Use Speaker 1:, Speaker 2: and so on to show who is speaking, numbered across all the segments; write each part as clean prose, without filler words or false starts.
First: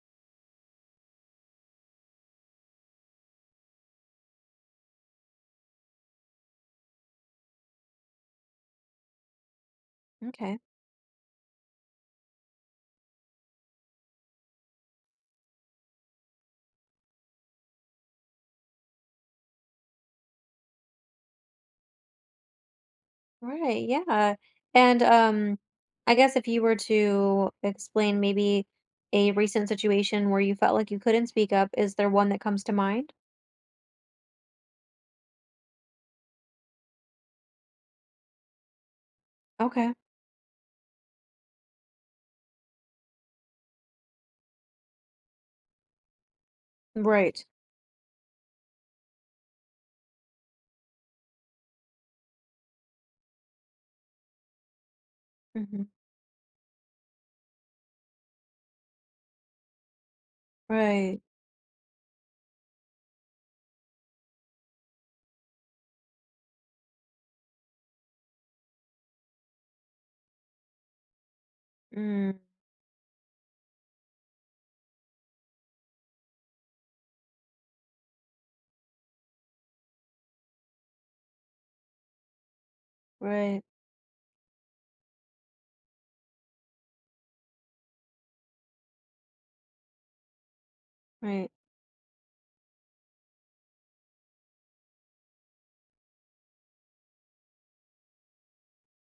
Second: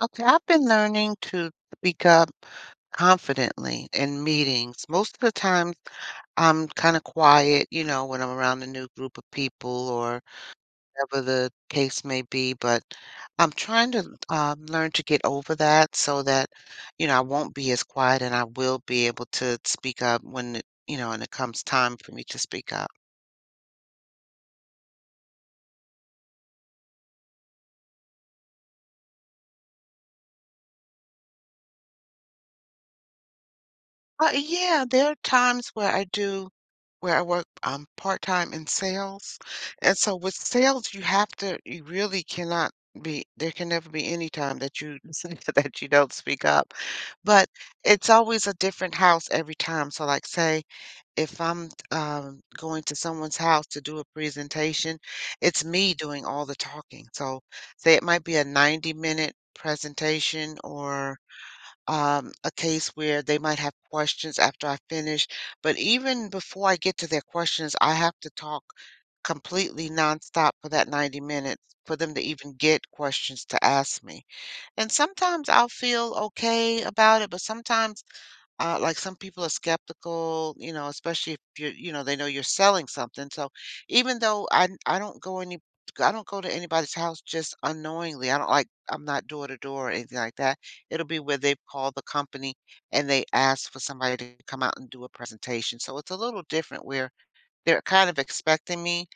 Speaker 1: Okay, I've been learning to speak up confidently in meetings. Most of the time, I'm kind of quiet, you know, when I'm around a new group of people or
Speaker 2: Okay.
Speaker 1: whatever the case may be. But I'm trying to learn to get over that so that, you know, I won't be as quiet and I will be able to speak up when it, you know, and it comes time for me to speak up.
Speaker 2: Right. Yeah. And I guess if you were to explain maybe a recent situation where you felt like you couldn't speak up, is there one that comes to mind?
Speaker 1: Yeah, there are times where I do. Where I work, I'm part-time in sales.
Speaker 2: Okay.
Speaker 1: And so with sales, you have to, you really cannot be, there can never be any time that you that you don't speak up.
Speaker 2: Right.
Speaker 1: But it's always a different house every time. So like say if I'm going to someone's house to do a presentation, it's
Speaker 2: Hmm.
Speaker 1: me doing all the talking. So say it might be a 90-minute presentation or
Speaker 2: Right.
Speaker 1: a case where they might have questions after I finish. But even before I get to their questions, I have to talk completely nonstop for that 90 minutes for them to
Speaker 2: Mm,
Speaker 1: even get questions to ask me. And sometimes I'll feel okay about it, but sometimes like some people are skeptical, you know, especially if you're, you know, they know you're selling something. So
Speaker 2: right.
Speaker 1: even though I don't go to anybody's house just unknowingly. I don't like I'm not door to door or anything like that. It'll be where
Speaker 2: Right.
Speaker 1: they've called the company and they ask for somebody to come out and do a presentation. So it's a little different where they're kind of expecting me,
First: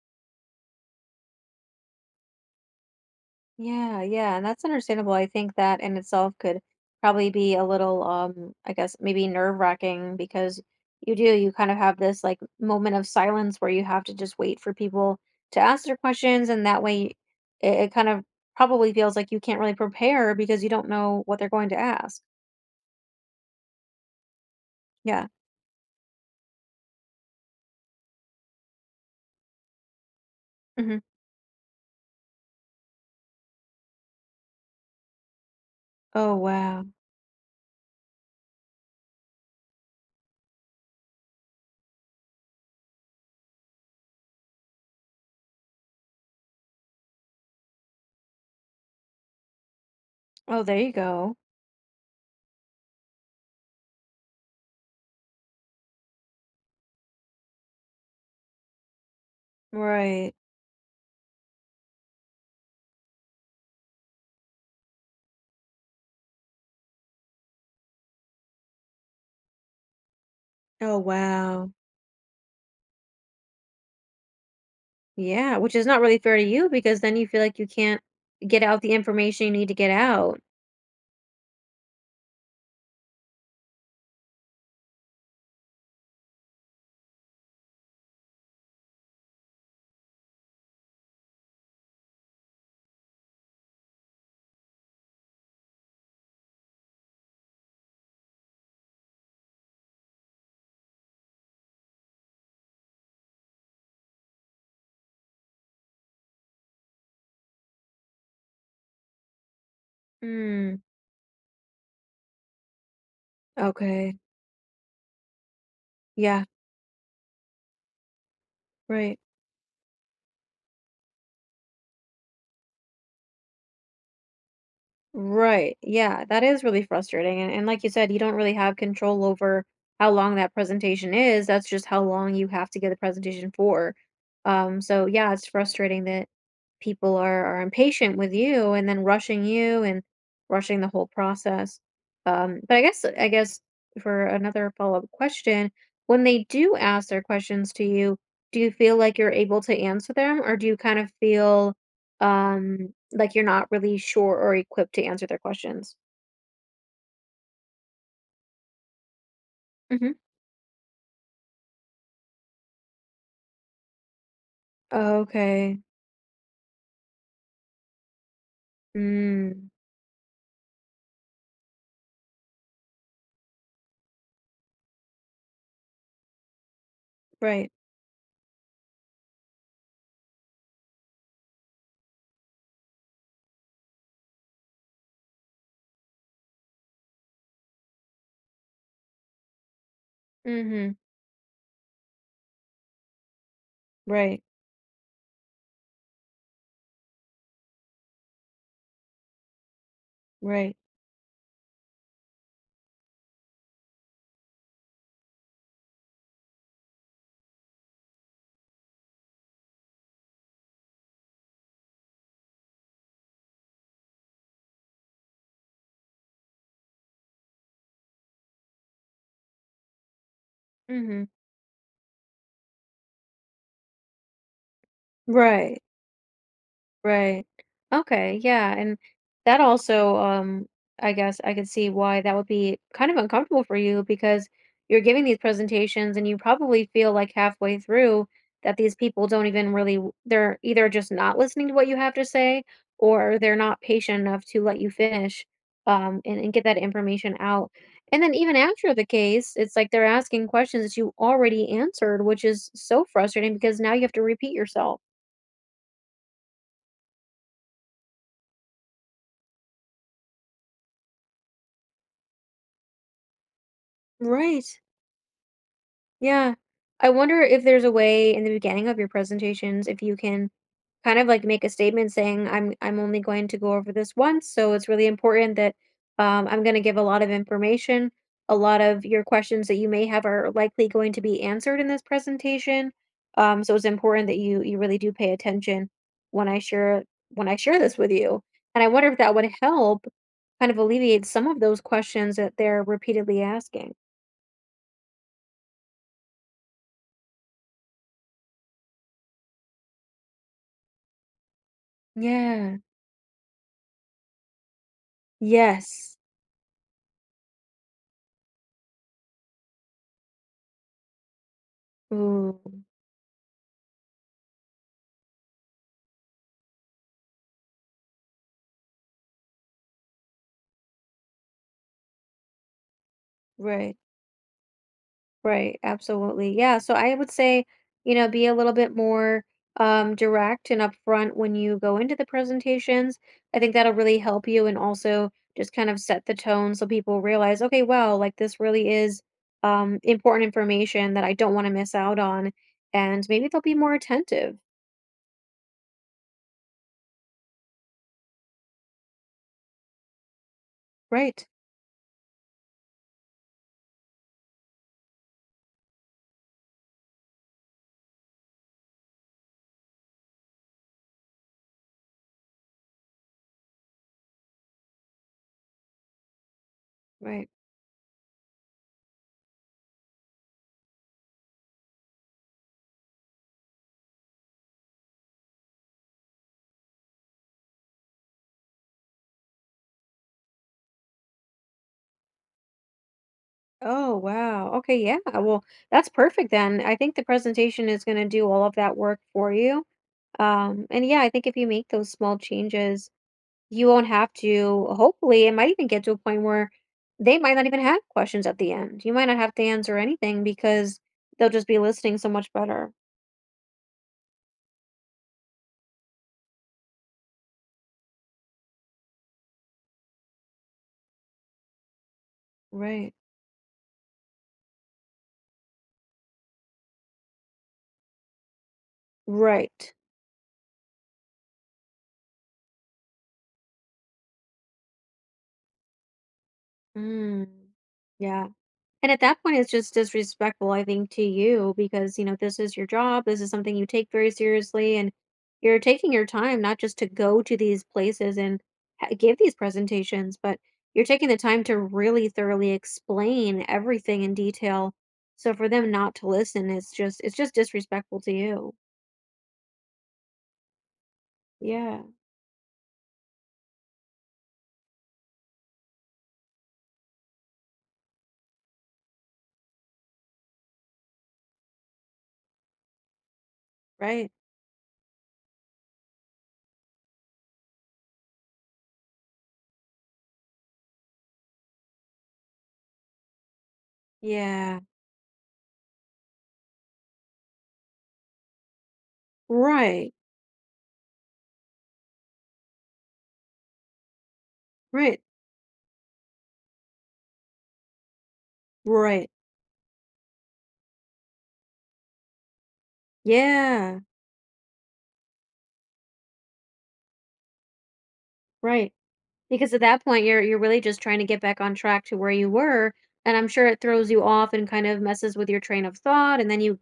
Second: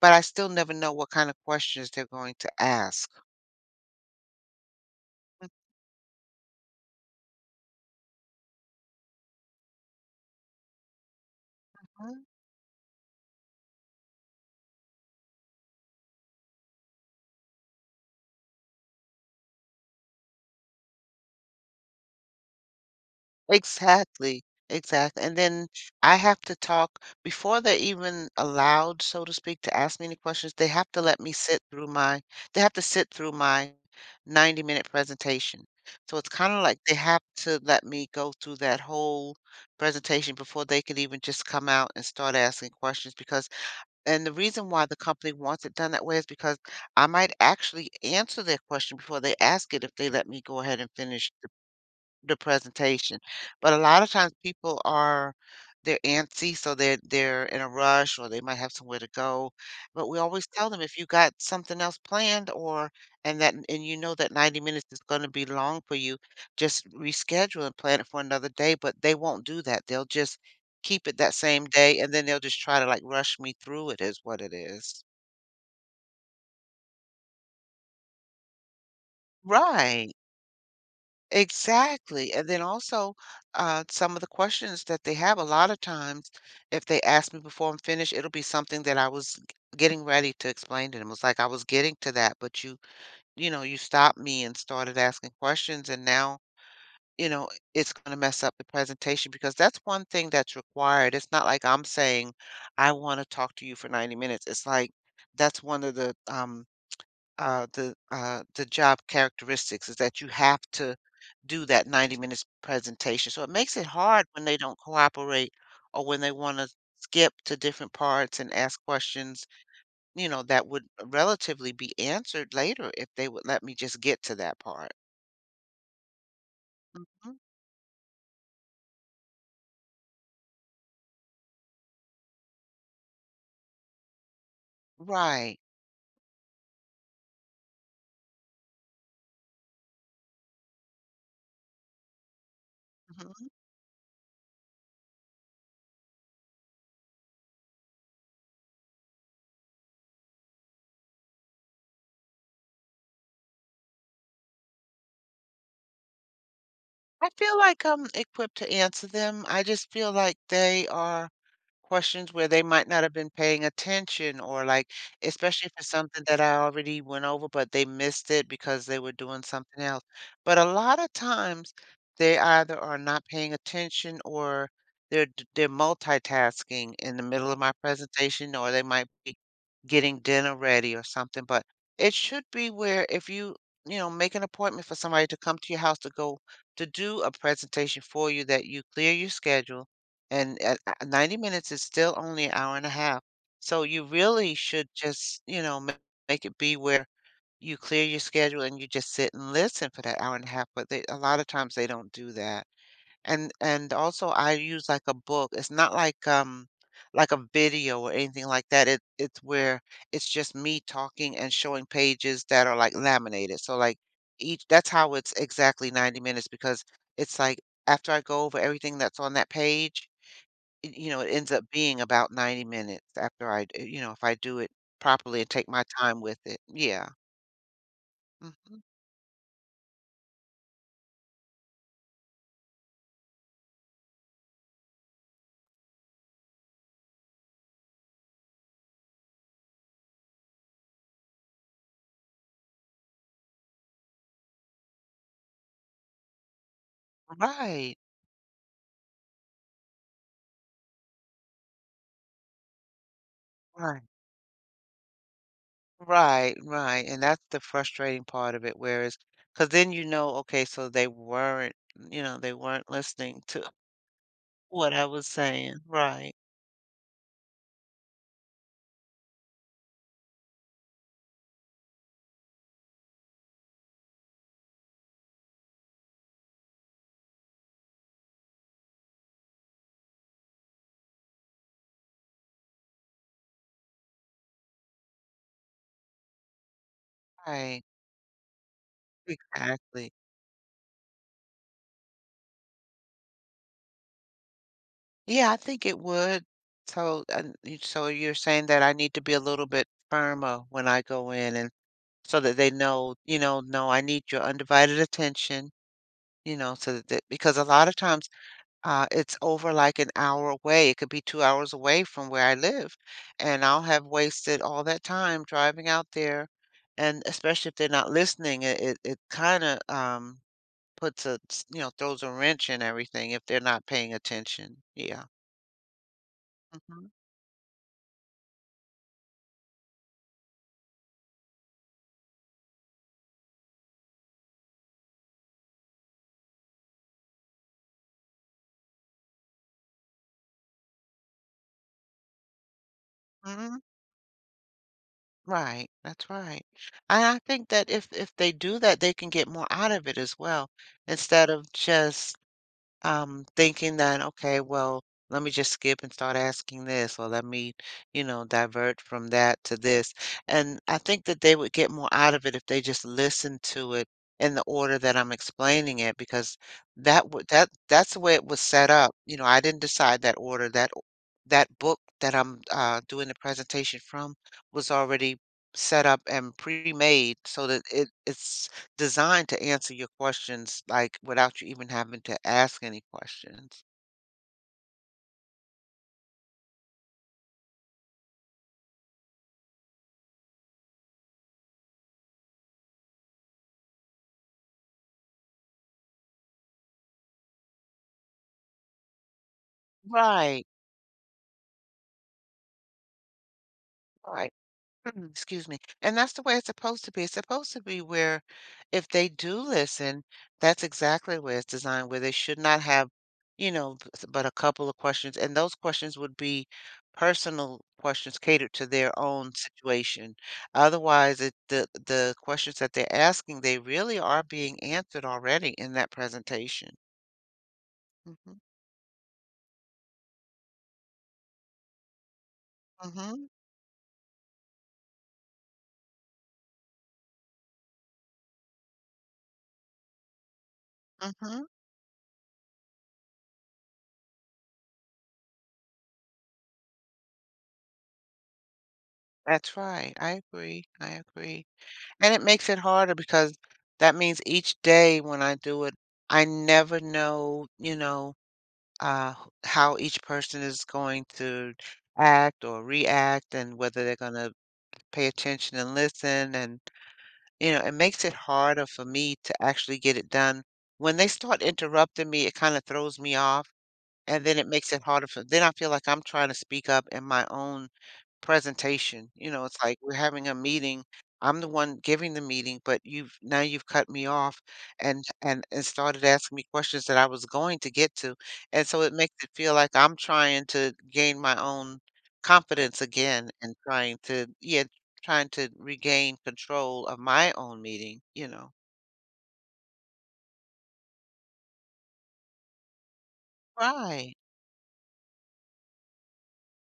Speaker 1: but I still never know what kind of questions they're going to ask.
Speaker 2: Yeah, yeah, and that's understandable. I think that in itself could probably be a little, I guess maybe nerve-wracking because you do, you kind of have this like moment of silence where you have to just wait for people to ask their questions, and that way it kind of probably feels like you can't really prepare because you don't know what they're going to ask.
Speaker 1: Exactly, exactly,
Speaker 2: Yeah.
Speaker 1: and then I have to talk before they're even allowed, so to speak, to ask me any questions, they have
Speaker 2: Hmm.
Speaker 1: to let me sit through my they have to sit through my 90-minute presentation. So it's
Speaker 2: Oh,
Speaker 1: kinda like
Speaker 2: wow.
Speaker 1: they have to let me go through that whole presentation before they can even just come out and start asking questions because and the reason why the company wants it done that way is because I might actually answer that question before they ask it if they let me go
Speaker 2: Oh, there
Speaker 1: ahead
Speaker 2: you
Speaker 1: and finish
Speaker 2: go.
Speaker 1: the presentation. But a lot of times people are they're antsy, so they're in a rush or they might have somewhere to go. But we
Speaker 2: Right.
Speaker 1: always tell them if you got something else planned or and that and you know that 90 minutes is going to be long for you, just reschedule and plan it for another day, but they won't do that. They'll just
Speaker 2: Oh,
Speaker 1: keep it that same
Speaker 2: wow.
Speaker 1: day and then they'll just try to like rush me through it is what it is.
Speaker 2: Yeah, which is not really fair to you because then you feel like you can't get out the information you need to get
Speaker 1: Right.
Speaker 2: out.
Speaker 1: Exactly, and then also, some of the questions that they have a lot of times, if they ask me before I'm finished, it'll be something that getting ready to explain to them. It's like I was getting to that, but you know, you stopped me and started asking questions, and now, you know, it's gonna mess up the presentation because that's one thing that's required. It's not like I'm saying, "I wanna talk to you for 90 minutes." It's like, that's one of the job characteristics is that you have
Speaker 2: Mm,
Speaker 1: to do that 90 minutes presentation. So it makes it
Speaker 2: okay.
Speaker 1: hard when they don't cooperate or when they
Speaker 2: Yeah,
Speaker 1: want to skip to different parts and ask
Speaker 2: right.
Speaker 1: questions, you know, that would relatively be answered later if they would let me just get to that part.
Speaker 2: Right. Yeah, that is really
Speaker 1: Mhm.
Speaker 2: frustrating. And like you said, you don't really have control over how long that presentation is. That's just how long you have to get the presentation for. So yeah, it's
Speaker 1: Right.
Speaker 2: frustrating that people are impatient with you and then rushing you and rushing the whole process. But I guess I
Speaker 1: Mhm.
Speaker 2: guess for another follow-up question, when they do ask their questions to you, do you feel like you're able to answer them, or do you kind of feel um, like you're not really sure or equipped to answer their questions.
Speaker 1: I feel like I'm equipped to answer them. I just feel
Speaker 2: Mhm.
Speaker 1: like they are questions where they might not have been paying attention or like especially if
Speaker 2: Okay.
Speaker 1: it's something that I already went over but they missed it because they were doing
Speaker 2: Mm.
Speaker 1: something else. But a lot of times they either are not paying attention or they're multitasking in the middle of
Speaker 2: Right.
Speaker 1: my presentation or they might be getting dinner ready or something. But it should be where if you, you know, make an appointment for somebody to come to your house to do a presentation for you that you clear your schedule and at
Speaker 2: Mhm.
Speaker 1: 90 minutes is still only an hour and a half. So you
Speaker 2: Right.
Speaker 1: really should just, you know, make it be where you clear your schedule and you just sit and listen for that hour and a half.
Speaker 2: Right.
Speaker 1: But they, a lot of times they don't do that. And also I use like a book. It's not like like a video or anything like that. It it's where it's just me talking and showing pages that are like laminated. So like each that's how it's exactly 90 minutes because it's like after I go over everything that's on that page, y you know,
Speaker 2: Mhm.
Speaker 1: it ends up being about 90 minutes after I d you know, if I do it properly and take
Speaker 2: Right.
Speaker 1: my time with it. Yeah.
Speaker 2: Right. Okay, yeah,
Speaker 1: Mhm.
Speaker 2: and that also, I guess I could see why that would be kind of uncomfortable for you because you're giving these presentations and you probably feel like halfway through that these people don't even really, they're either just not listening to what you have to say or they're not patient enough to let you finish and get that information out.
Speaker 1: Right.
Speaker 2: And then even after the case, it's like they're asking questions that you already answered, which is so frustrating because now you
Speaker 1: Right.
Speaker 2: have to repeat yourself.
Speaker 1: Right, right, and that's the frustrating part of it, whereas, because then you know, okay, so they weren't you know, they weren't listening to
Speaker 2: Right.
Speaker 1: what I was saying. Right.
Speaker 2: Yeah. I wonder if there's a way in the beginning of your presentations if you can kind of like make a statement saying I'm only going to go over this once, so it's really important that I'm going to give a lot of information. A lot of your questions that you may have are likely going to be answered in this presentation. So it's important that you really do pay attention when I share when I share
Speaker 1: Right.
Speaker 2: this with you. And I wonder if that would help
Speaker 1: Exactly.
Speaker 2: kind of alleviate some of those questions that they're repeatedly asking.
Speaker 1: Yeah, I think it would. So, and so you're saying that I need to be a little bit firmer when I go in and so that they
Speaker 2: Yeah.
Speaker 1: know, you know, no, I need your undivided attention,
Speaker 2: Yes.
Speaker 1: you know, so that because a lot of times it's over like an hour away. It could be 2 hours away from where I
Speaker 2: Ooh,
Speaker 1: live, and I'll have wasted all that time driving out there, and especially if they're not listening, it kind of puts a you know throws a wrench in everything if they're not
Speaker 2: right,
Speaker 1: paying attention. Yeah.
Speaker 2: right, absolutely. Yeah, so I would say, you know, be a little bit more direct and upfront when you go into the presentations. I think that'll really help you and also just kind of set the tone so people realize, okay, wow, like this really is important information that I don't want to miss out on. And maybe they'll be
Speaker 1: Hmm.
Speaker 2: more attentive.
Speaker 1: Right, that's right. And I think that if they do that, they can get more out of it as well,
Speaker 2: Right,
Speaker 1: instead of just thinking that, okay, well, let me just skip and start asking this, or let me, you know, divert from that to this. And I think that they would get more out of it if they just listened to it in the order that I'm explaining it, because that would
Speaker 2: right.
Speaker 1: that's the way it was set up. You know, I didn't decide that order. That book that I'm doing the presentation from was already set up and pre-made so that it's designed to answer your questions, like, without you even having to ask any questions.
Speaker 2: Oh, wow. Okay, yeah. Well, that's perfect then. I think the presentation is going to do all of that work for you. And yeah, I think if you make those small changes, you won't have to, hopefully, it might even get to a point where they might not even have questions at the end. You might not have to answer anything
Speaker 1: Right,
Speaker 2: because they'll just be listening so much better.
Speaker 1: right. Excuse me. And that's the way it's supposed to be. It's supposed to be where if they do listen, that's exactly where it's designed, where they should not have,
Speaker 2: Right.
Speaker 1: you know, but a couple of questions. And those questions would be personal questions catered to their own
Speaker 2: Right.
Speaker 1: situation. Otherwise, it, the questions that they're asking, they really are being answered already in that presentation.
Speaker 2: Mm. Yeah.
Speaker 1: Hmm.
Speaker 2: And at that point, it's just disrespectful, I think, to you because, you know, this is your job. This
Speaker 1: Hmm.
Speaker 2: is something you take very seriously. And you're taking your time not just to go to these places and give these presentations, but you're taking the time
Speaker 1: Mhm.
Speaker 2: to really thoroughly explain everything in detail. So for them not to listen, it's just disrespectful to you.
Speaker 1: That's right. I agree. I agree.
Speaker 2: Yeah.
Speaker 1: And it makes it harder because that means each day when I do it, I never know, you know, how each person is going to act or react and whether they're
Speaker 2: Right.
Speaker 1: going to pay attention and listen. And, you know, it makes it harder for me to actually get it done. When they start interrupting me, it kind of throws me off. And then it
Speaker 2: Yeah.
Speaker 1: makes it harder for, then I feel like I'm trying to speak up in my own presentation, you know, it's like we're
Speaker 2: Right.
Speaker 1: having a meeting. I'm the one giving the meeting, but you've cut me off
Speaker 2: Right.
Speaker 1: and and started asking me questions that I was going to get to. And so it
Speaker 2: Right.
Speaker 1: makes it feel like I'm trying to gain my own confidence again and
Speaker 2: Yeah.
Speaker 1: trying to yeah, trying to regain control of my own meeting, you know.
Speaker 2: Right. Because at that point, you're really just trying to get back on track to where you were, and I'm sure it throws you
Speaker 1: Right.
Speaker 2: off and kind of messes with your train of thought, and then you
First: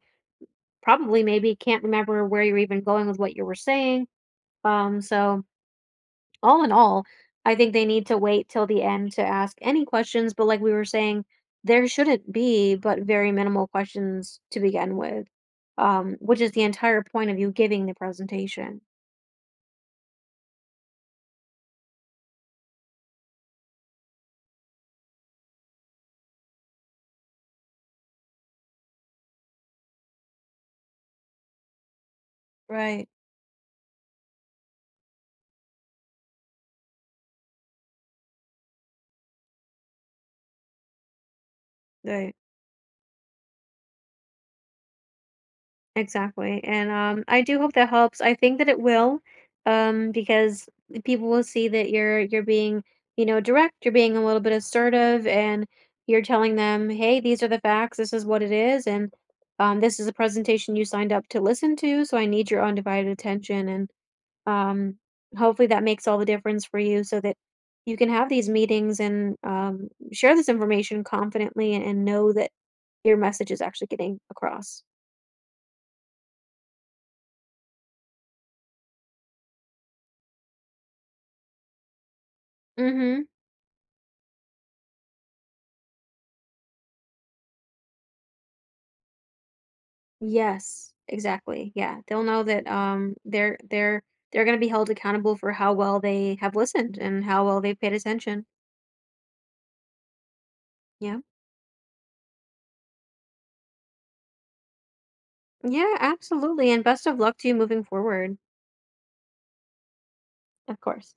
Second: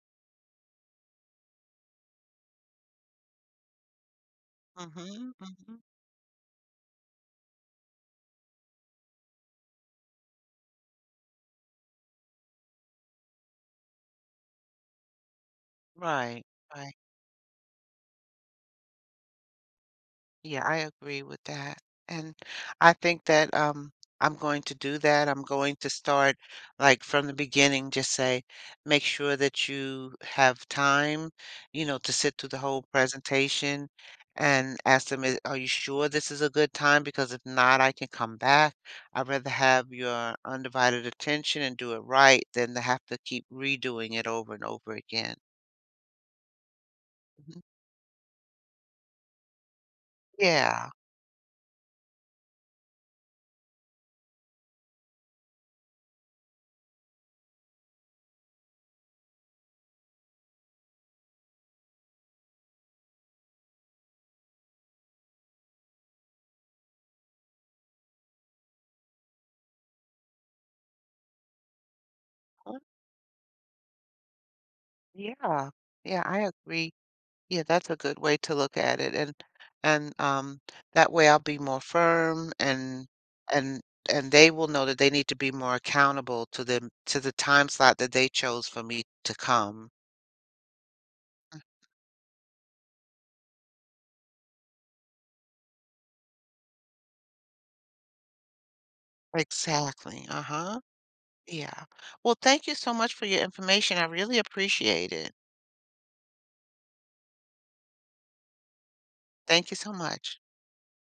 Speaker 2: probably maybe can't remember where you're even going with what you were saying.
Speaker 1: Mhm.
Speaker 2: So
Speaker 1: Mhm.
Speaker 2: all in all, I think they need to wait till the end to ask any questions, but like we were saying, there shouldn't be but very minimal questions to begin with, which
Speaker 1: Right.
Speaker 2: is the
Speaker 1: Right.
Speaker 2: entire point of you giving the presentation.
Speaker 1: Yeah, I agree with that. And I think that I'm going to do that. I'm going to start like from the beginning, just say, make sure that you have time, you know, to sit through the whole
Speaker 2: Right,
Speaker 1: presentation and ask them, "Is- are you sure this is a good time? Because if not, I can come back. I'd rather have your undivided attention and do it
Speaker 2: right.
Speaker 1: right than to have to keep redoing it over and over again.
Speaker 2: Exactly, and, I do
Speaker 1: Mhm.
Speaker 2: hope that helps. I think that it will, because
Speaker 1: Yeah.
Speaker 2: people will see that you're being, you know, direct, you're being a little bit assertive, and you're telling them, "Hey, these are the facts, this is what it is, and, this is a presentation you signed up to listen to, so I need your undivided attention," and, um, hopefully that makes all the difference for you so that you can have these meetings and, share this information confidently and know that
Speaker 1: Uh,
Speaker 2: your message is actually getting across.
Speaker 1: Yeah. Yeah, I agree. Yeah, that's a good way to look at it, and and um, that way I'll be more firm,
Speaker 2: Mhm.
Speaker 1: and and they will know that they need to be more accountable to them to the time slot that they chose for me to come.
Speaker 2: Yes, exactly. Yeah, they'll know that they're going to be held accountable for how well they have listened and how well they've paid attention.
Speaker 1: Exactly. Uh-huh.
Speaker 2: Yeah.
Speaker 1: Yeah. Well, thank you so much for your information. I really appreciate it.
Speaker 2: Yeah, absolutely. And best of luck to you moving forward.
Speaker 1: Thank you so much.
Speaker 2: Of course.